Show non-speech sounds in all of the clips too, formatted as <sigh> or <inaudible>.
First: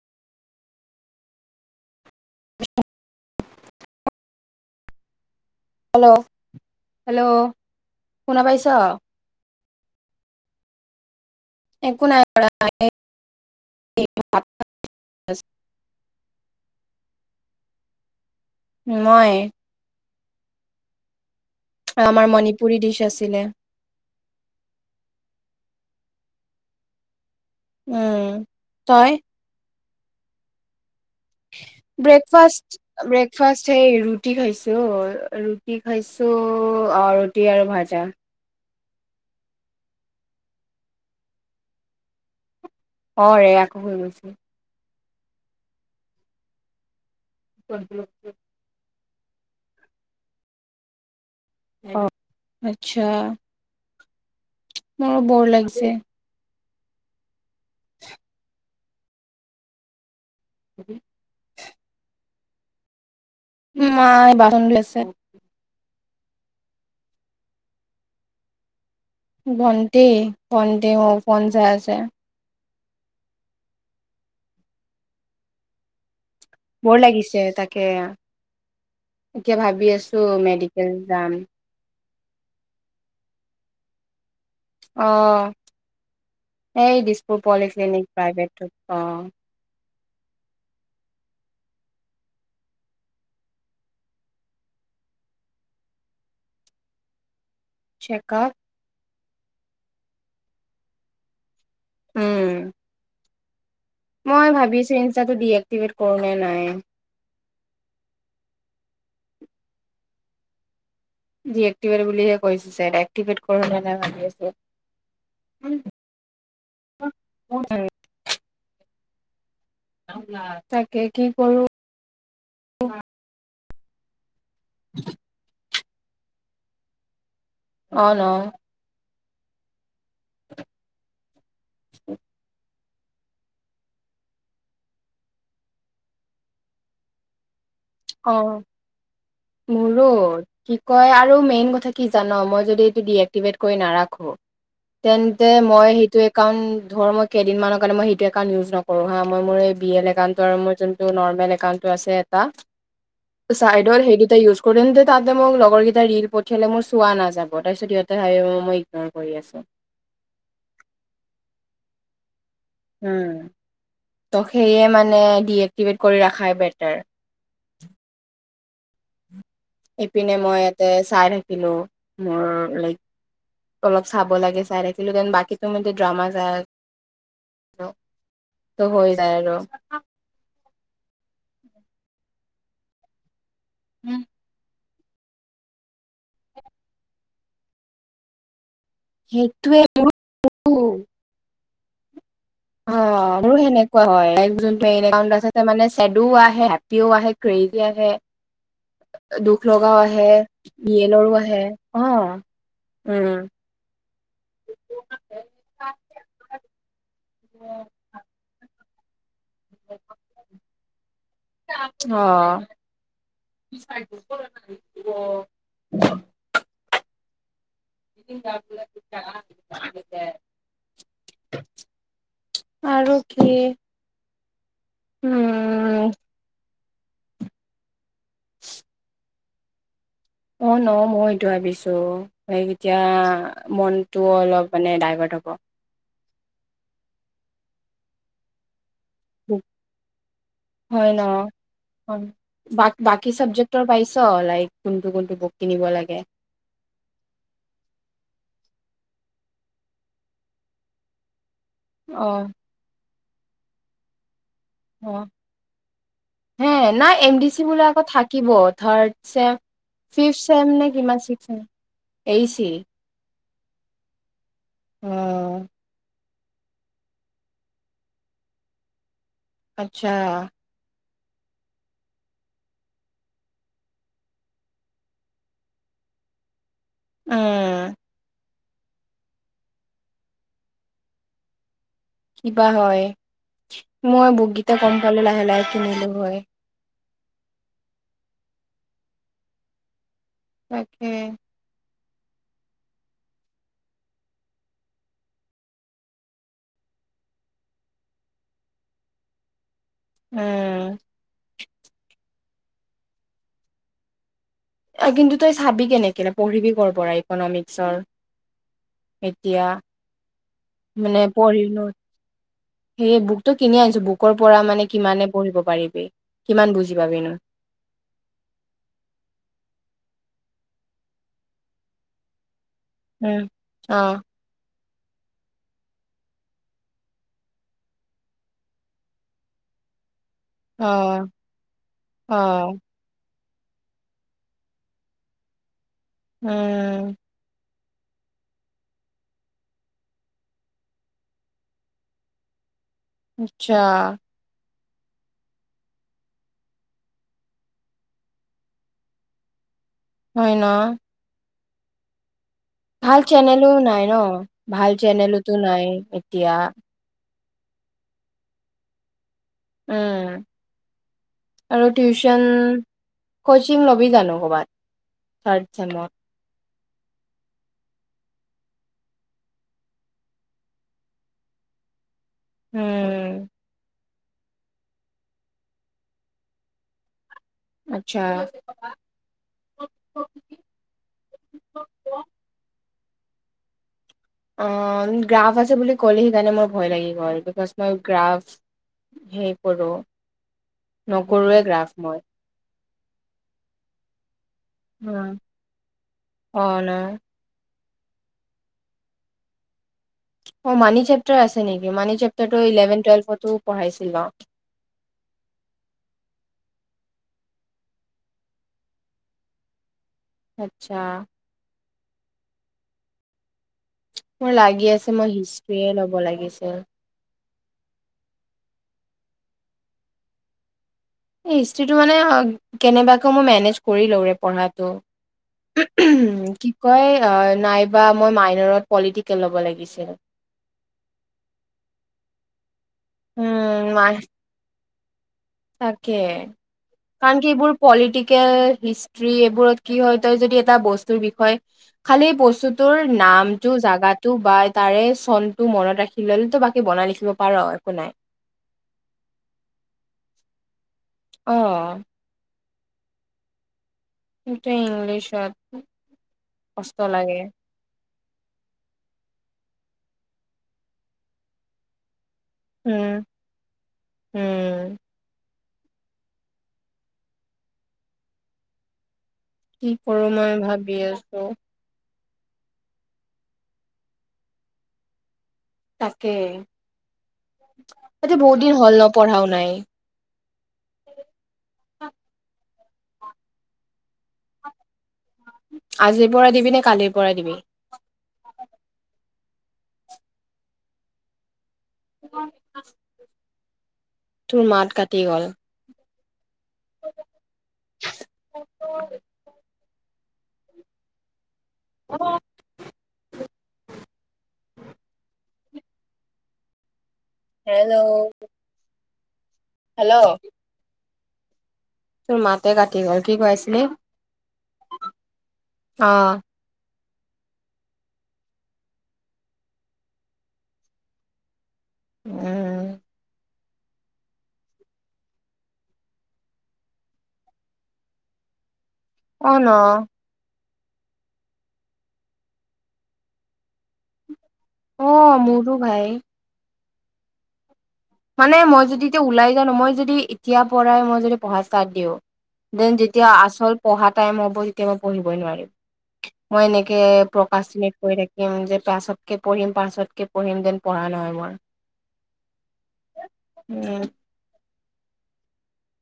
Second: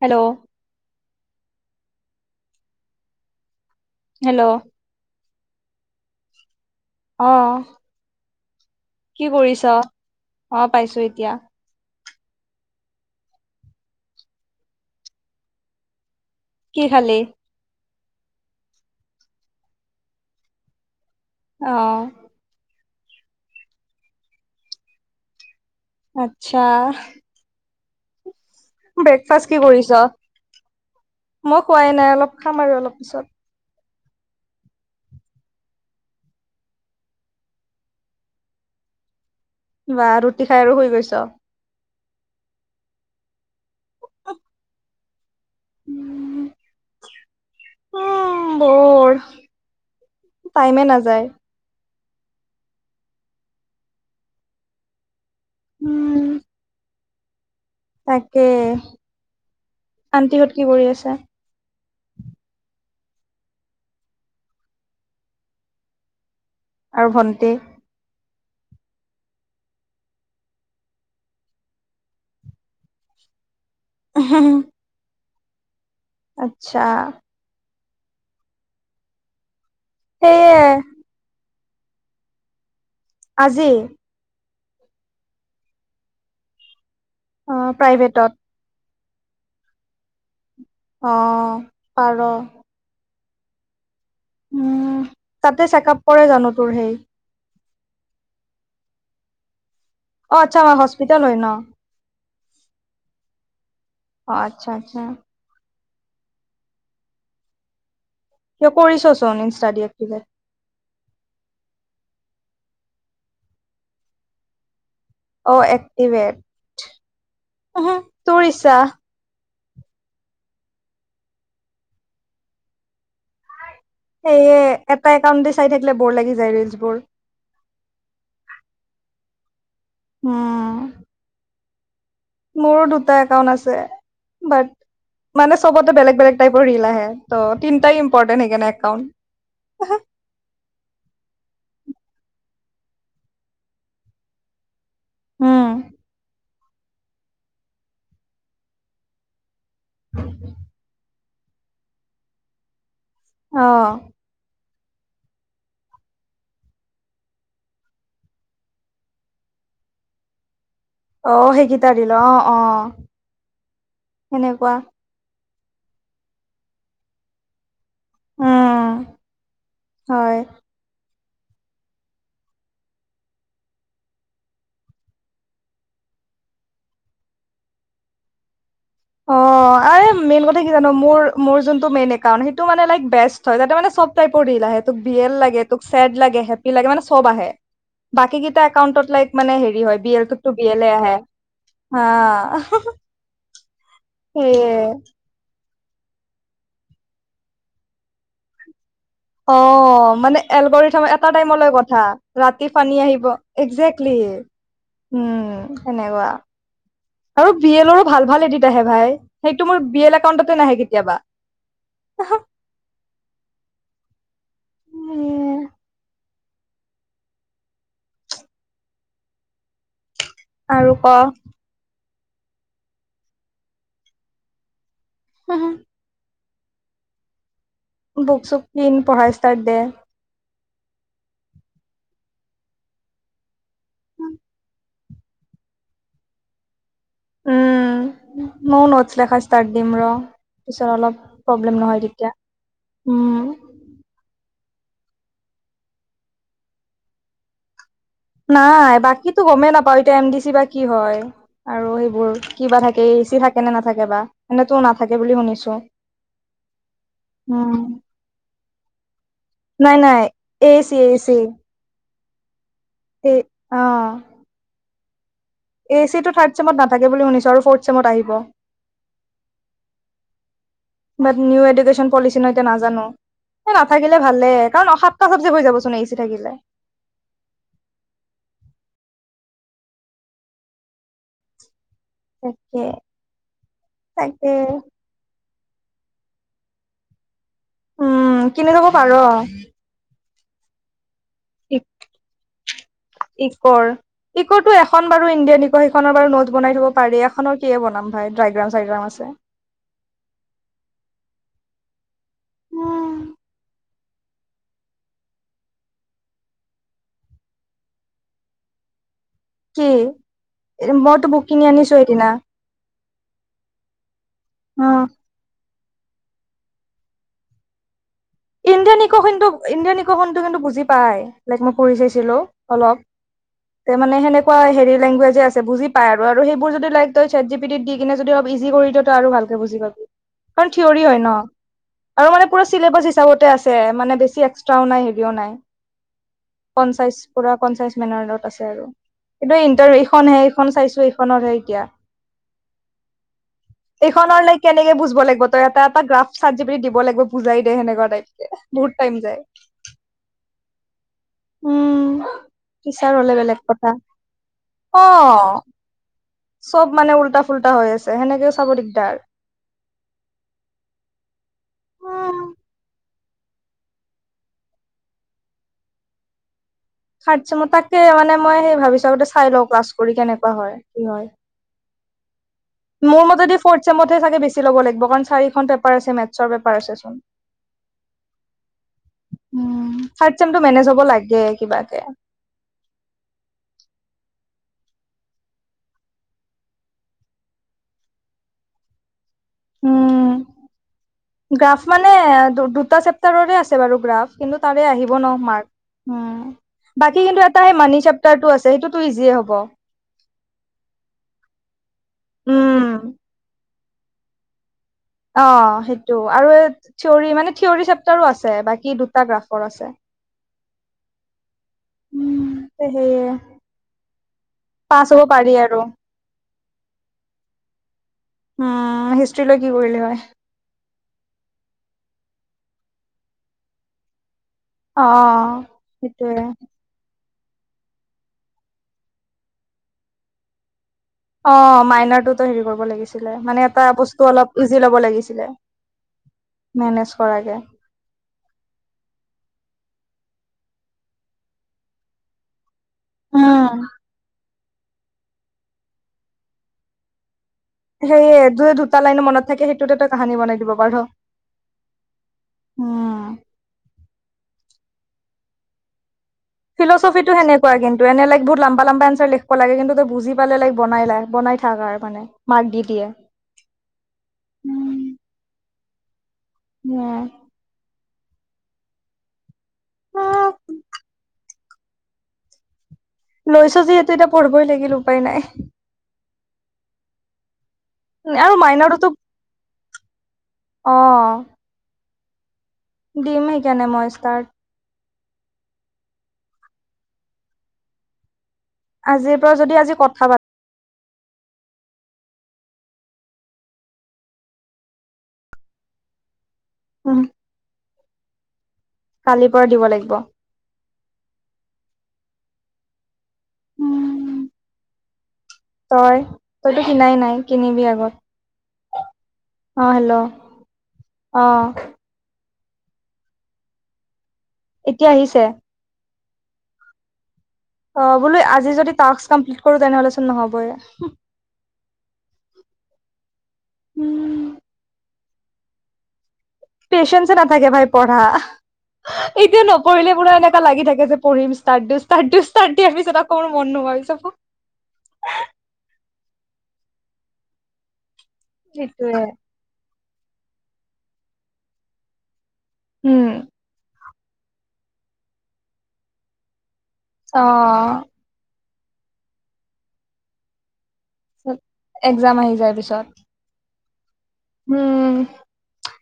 Hello. <unintelligible> Hello. Hello. Hello অহ। শুনা পাইছ? কি কৰিছ? অ পাইছো এতিয়া। <unintelligible> কি খালি? মই? অ আমাৰ মণিপুৰী ডিছ আছিলে। আত্চ্ছা। উম। তই ব্ৰেকফাষ্ট কি কৰিছ? মই খোৱাই নাই অলপ খাম আৰু অলপ ব্ৰেকফাষ্ট পিছত ব্ৰেকফাষ্ট সেই ৰুটি খাইছোঁ ৰুটি খাইছোঁ অ ৰুটি আৰু ভাজা। বা ৰুটি খাই আৰু শুই গৈছ। অ ৰে আকৌ হৈ গৈছোঁ। উম <unintelligible> <unintelligible> বৰ টাইমে নাযায়। অ আত্চ্ছা মোৰ বৰ লাগিছে। উম তাকে আনটিহঁত কি কৰি আছে? মাই বাচন ধুই আছে। আৰু ভণ্টি? ভণ্টি ভণ্টি মোৰ ফোন চাই আছে। <unintelligible> আচ্ছা বৰ লাগিছে তাকে, এতিয়া ভাবি ভাবি আছো সেয়ে মেডিকেল যাম। আজি? অ এই দিছপুৰ অ পলিক্লিনিক প্ৰাইভেটত প্ৰাইভেটটো। অ। অ পাৰ। উম তাতে চেক আপ কৰে জানো তোৰ সেই? চেকাপ অ আত্চ্ছা হস্পিটেল হয় ন। উম অ মই আচ্ছা ভাবিছোঁ আচ্ছা ইনছষ্টাটো ডিএকটিভ কৰো নে নাই। কিয় কৰিছ চন ইনছষ্টা ডিএকটিভত। ডিএকিভেট বুলিহে কৈছে দাৰেক ডিটেকটিভেত কৰোঁ নাই ভাবি আছে। অ এক্টিভেট তোৰ ইচ্ছা। তাকে কি কৰো। সেয়ে এটা একাউণ্ট দি চাই থাকিলে বৰ লাগি যায় ৰিলচ বোৰ। অ ন? উম। মোৰ দুটা একাউণ্ট আছে বাট মানে চবতে বেলেগ বেলেগ টাইপৰ ৰিল লাহে ত তিনটাই অ ইম্পৰ্টেণ্ট সেইকাৰণে একাউণ্ট মোৰো কি কয় আৰু মেইন কথা কি জান মই যদি এইটো ডিএকটিভেট কৰি নাৰাখো তেন্তে উম মই সেইটো একা- একাউণ্ট ধৰ মই কেইদিনমানৰ কাৰণে মই সেইটো একাউণ্ট ইউজ নকৰোঁ হা মই মোৰ এই বিয়েৰ একাউণ্টৰ মোৰ যোনটো নৰ্মেল একাউণ্টটো আছে এটা অ চাইদৰ সেই কেইটা ইউজ কৰেন্তে তাতে মোক লগৰকেইটাই ৰিল পঠিয়ালে মোৰ চোৱা নাযাব তাৰপিছত সিহঁততে ভাব মই ইগনৰ কৰি আছোঁ। অ সেইগেইটা ৰিল অ অ উম ত সেনেকুৱা সেয়ে মানে ডিএক- কটিভ কৰি ৰাখাই বেটাৰ। উম ইপিনে হয় মই ইয়াতে চাই থাকিলো, মোৰ লাইক অলপ চাব লাগে চাই থাকিলো, দেন বাকী তো মে ড্ৰামা চাই ক অ আই মেইন কথা কি জান, মোৰ মোৰ যোনটো মেইন একাউণ্ট সেইটো মানে লাইক বেষ্ট। হয় তাতে মানে চব তাই পৰ ৰিল লাহে। ত বিয়েল লাগে, তোক ছেড লাগে, হেপি লাগে মানে চব আহে, বাকীকেইটা হন্তোষ লাইফ মানে সেইটোৱে হেৰি হয়, মোৰো। বিয়েলটো বিয়েলে আহে, হা হা হা হয়, হয়। লাইফ ৰিয়েলটো <inaudible> এনেকোৱা হ'য়। মানে ছেডো আহে, হেপ্পিও আহে, ক্ৰেইজি আহে দুখ লগাও অঁ, আহে মানে এলগৰি থাম এটা ৰিয়েলৰো আহে টাইমলৈ কথা, অ ৰাতি পানী আহিব। উম। একজেক প্লিছ, অ'। উম, সেনেকুৱা। আৰু বি এলৰো ভাল ভাল এডিট আহে ভাই। সেইটো মোৰ বি এল একাউণ্টতে নাহে কেতিয়াবা। অ। সেয়ে। ক <inaudible> আৰু ক'? আৰু কি? অঁ-হঁ উম, বুক-চুক কিন্‌ পঢ়াৰ ষ্টাৰ্ট দে। অ ন' মই এইটো ভাৱিছো। সেই এতিয়া মনটো অলপ মানে ডাই হ'য়টোক'। উম, মইও নটছ লেখা ষ্টাৰ্ট দিম ৰ'। পিছত হ'য় অলপ ন'? প্ৰব্লেম নহয় হ'য়, তেতিয়া। বাক বাকি উম, চাবজেক্টৰ পাইছ, লাইক কোনটো কোনটো বুক কিনিব লাগে? নাই, বাকিটো গমেই নাপাওঁ, এতিয়া এম ডি চি বা কি হ'য়? আৰু সেইবোৰ, অ', কিবা থাকে? এ চি থাকে নে নাথাকে বা? এনেইটো নাথাকে বুলি শুনিছো। হেঁ, নাই। এম ডি চি উম, বোলে আকৌ থাকিব। থাৰ্ড ছেম নাই নাই ফিফ্ট ছেম এ নে চি এ কিমান চিক্সছ ছেম, এ ই চি এইত, অঁ অঁ। এ ই চিটো থাৰ্ড ছেমত নাথাকে বুলি শুনিছোঁ আৰু ফৰ্থ ছেমত আহিব। আচ্ছা। বাট নিউ এডুকেশ্যন পলিচি ন', এতিয়া নাজানো। অ নাথাকিলে ভালেই, কাৰণ অ সাতটা চাবজেক্ট হৈ যাবচোন এ ই চি থাকিলে। উম। কিবা তাকে হ'য়? মই তাকে বুকগিটা গমপালে লাহে লাহে কিনিলোঁ হ'য়। উম, কিনি ল'ব পাৰ। তাকে। <unintelligible> ইকৰ, ইকৰটো এখন বাৰু ইণ্ডিয়ান ইকৰ সেইখনৰ বাৰু নট বনাই থ'ব পাৰি, এখনৰ কিহে বনাম ভাই? ডাইগ্ৰাম-চাইগ্ৰাম আছে। উম। অঁ। ঐ কিন্তু তই চাবি কেনেকে? পঢ়িবি কৰ পৰা ইকনমিক্সৰ এ তীয়া? কি মইতো বুক কিনি আনিছো সেইদিনা। সেই বুকটো কিনি আনিছো, বুকৰ পৰা মানে অ কিমানে পঢ়িব পাৰি? কি-কিমান বুজি পাবি নো? ইণ্ডিয়ান ইকখনটো, ইণ্ডিয়ান ইকখনটো কিন্তু বুজি পাই। লাইক, মই পঢ়ি চাইছিলোঁ। অলপ উম, তে মানে অ', সেনেকুৱা হেৰি লেংগুৱেজে আছে বুজি পায় আৰু, আৰু সেইবোৰ যদি লাইক তই, ছেট জিপিটিত দি কিনে যদি অলপ ইজি কৰি দিয়' তই আৰু ভালেকে বুজি পাবি। কাৰণ থিয়ৰী হয় অ', ন, 'আৰু মানে পুৰা অ', চিলেবাছ ইচ থাকোতে আছে মানে বেছি এক্সট্ৰাও নাই, হেভিও নাই, কনচাইচ উম, পুৰা কনচাইচ। মেনা ৰোডত আছে আৰু কিন্তু ইন্টাৰ এইখনহে, এইখন চাইছো এইখনৰহে এতিয়া আত্চ্ছা এইখনৰ লাইক কেনেকে বুজব' লাগব'? তই এটা এটা গ্ৰাফ চাৰ্ট জি পি টিত দিব লাগিব। বুজাই দে সেনেকুৱাত ৰাইটে, বহুত টাইম যায়। হয় না? উম টিচাৰ হলে বেলেগ চেনেলো কথা নাই ন ভাল অ। চেনেলোতো নাই এতিয়া চব মানে উল্টা ফুল্টা হৈ আছে সেনেকেই চাব দিগদাৰ। উম আৰু টিউচন? উম কচিং ল'বি জানো কবাত থাৰ্ড চেমত? থাৰ্ড ছেমট তাকে, মানে মই সেই ভাবিছো আগতে চাই লওঁ ক্লাছ কৰি কেনেকুৱা হয় কি হয়? মোৰ উম মতে ফৌৰ্থ চেমত হে বেছি ল'ব লাগিব কাৰণ চাৰিখন পেপাৰ আছে মেথৰ পেপাৰ আছে চোন। আত্চ্ছা। উম, থাৰ্ড চেমটো মেনেজ হ'ব লাগে কিবাকে। অন, গ্ৰাফ আছে বুলি ক'লে সেইকাৰণে মোৰ ভয় লাগি গ'ল, বিকজ মই গ্ৰাফ কৰোঁ, উম, নকৰ গ্ৰাফ মানে দুটা চেপ্তাৰৰে আছে বাৰু গ্ৰাফ কিন্তু তাৰে আহিব ন মাৰ্ক। অ বাকী কিন্তু এটা সেই মানি চেপ্তাৰটো আছে সেইটোতো ইজিয়ে হ'ব। অ মানি চেপ্টাৰ আছে নেকি মানি চেপটাৰটো উম, ইলেভেন টুৱেল্ভতো পঢ়াইছিল অ। অ সেইটো আৰু থিয়ৰী মানে থিয়ৰী চেপটাৰো আছে বাকী দুটা গ্ৰাফৰ আছে। আত্চ্ছা। উম সেয়ে মোৰ লাগি পাছ আছে হ'ব মই পাৰি আৰু হিষ্ট্ৰীয়ে ল'ব লাগিছিল। উম হিষ্ট্ৰ্ৰীলৈ কি কৰিলি হয়? হিষ্টোৰীটো মানে কেনেবাকে মই মেনেজ কৰি লওঁ ৰ। অ', পঢ়াটো সেইটোয়ে কি কয় নাইবা মই মাইনৰত পলিটিকেল ল'ব লাগিছিল। অ মাইনাৰটোতো হেৰি কৰিব লাগিছিলে মানে এটা বস্তু অলপ ইজি লব লাগিছি- তাকে কাৰণ কি কৰাকে এইবোৰ পলিটিকেল হিষ্টষ্ট্ৰি এইবোৰত কি হয় তই যদি এটা বস্তুৰ বিষয় খালি বস্তুটোৰ উম। নামটো জাগাটো বা তাৰে চনটো মনত ৰাখি লল তই বাকী বনাই লিখিব- পাৰ একো নাই সেইয়ে দু দুটা লাইন মনত থাকে সেইটোতে তই কাহানী বনাই দিব পাৰ। অহ। উম। এতিয়া ইংলিছত কষ্ট ফিলচফি টো লাগে সেনেকুৱা কিন্- তই এ লাইক বহুত লম্বা লম্বা এঞ্চাৰ লখিব লাগে কিন্তু বুজি পে লাইক বনাই লাই বনাই থাক আৰু মানে। মাৰ্ক দি উম দিয়ে উম। ম কি কৰো মই ভাবি আছো। লৈছ যিহেতু এতিয়া পঢ়িবই লাগিল উপায় নাই। এতিয়া বহুত দিন হ'ল ন পঢ়াও নাই। অহ। দিম সেইকাৰণে মই ষ্টাৰ্ট। আজিৰ পৰা দিবি নে কালিৰ পৰা দিবি? আজিৰ পৰা যদি আজি কথা পাত <unintelligible> তোৰ মাত কাটি গল। <unintelligible> কালিৰ পৰা দিব লাগিব। অ। উম। তই তইতো চিনাই নাই? কিনিবি হেল্ল'। আগত অ হেল্ল' অ। তোৰ মাতে কাটি গ'ল কি কৈ আছিলি এতিয়া আহিছে। অঁ অ বোলো আজি যদি টাস্ক কমপ্লিট কৰো তেনেহ'চোন নহ'ব‌ই উম উম পেচেঞ্চছে নাথাকে ভাই পঢ়া অ এতিয়া ন নপঢ়িলে পুৰা এনে লাগি থাকে যে পঢ়িম ষ্টাৰ্টত দিম ষ্টাৰ্টত দিম ষ্টাৰ্টত দিয়া পিছত আকৌ মন নোহোৱা হৈ যাব অ মোৰোটো ভাই মানে মই যদি এতিয়া সেইটোৱে ওলাই যাওঁ মই যদি এতিয়া পৰাই মই যদি পঢ়া ষ্টাৰ্টত দিওঁ। দেন যেতিয়া উম আচল পঢ়া টাইম হ'ব তেতিয়া মই পঢ়িবই নোৱাৰিম মই এনে কে অ প্ৰকাশ চিলেট কৰি থাকিম যে পাছতকে পঢ়িম পাছতকে পঢ়িম দেন একজাম আহি যায় পিছত উম উম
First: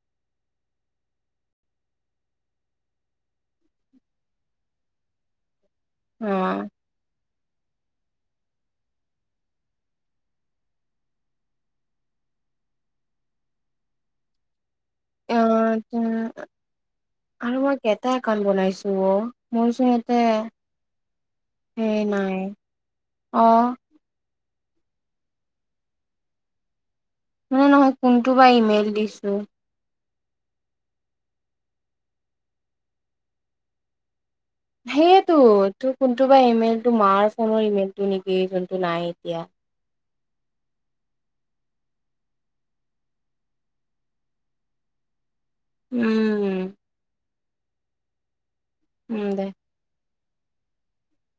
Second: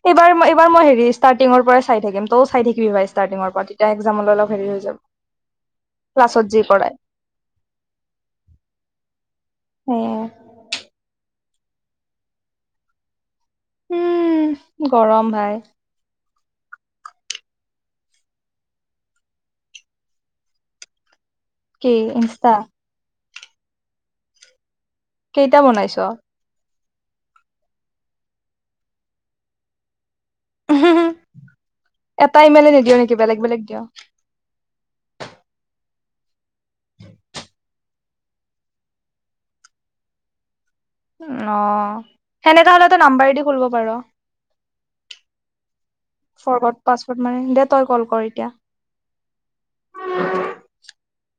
এইবাৰ এইবাৰ মই হেৰি ষ্টৰ্টিংৰ পৰাই চাই থাকিম ত‌ইও চাই থাকিবি ষ্টাৰ্টিংৰ পৰা তেতিয়া একজামলৈ অলপ হেৰি অ ক্লাছত যি পঢ়ায় উম উম গৰম ভাই অ আৰু মই কেইটা একাউন্ট বনাইছো অ মোৰচোন ইয়াতে কি ইনছষ্টা অঁ কেইটা বনাইছ মানে নহয় কোনটো বা ইমেইল দিছো এটা ইমেইলে নিদিও নেকি বেলেগ বেলেগ দিয়ো সেইয়েতো তোৰ কোনটো বা ইমেইলটো মাৰ ফোনৰ ইমেইলটো নেকি যোনটো নাই এতিয়া অ সেনেকা হলে ত নাম্বাৰদি খুলিব পাৰ উম ফৰৰ্গড পাছৱৰ্ড মাৰিম দে তই কল কৰ এতিয়া উম দে <unintelligible>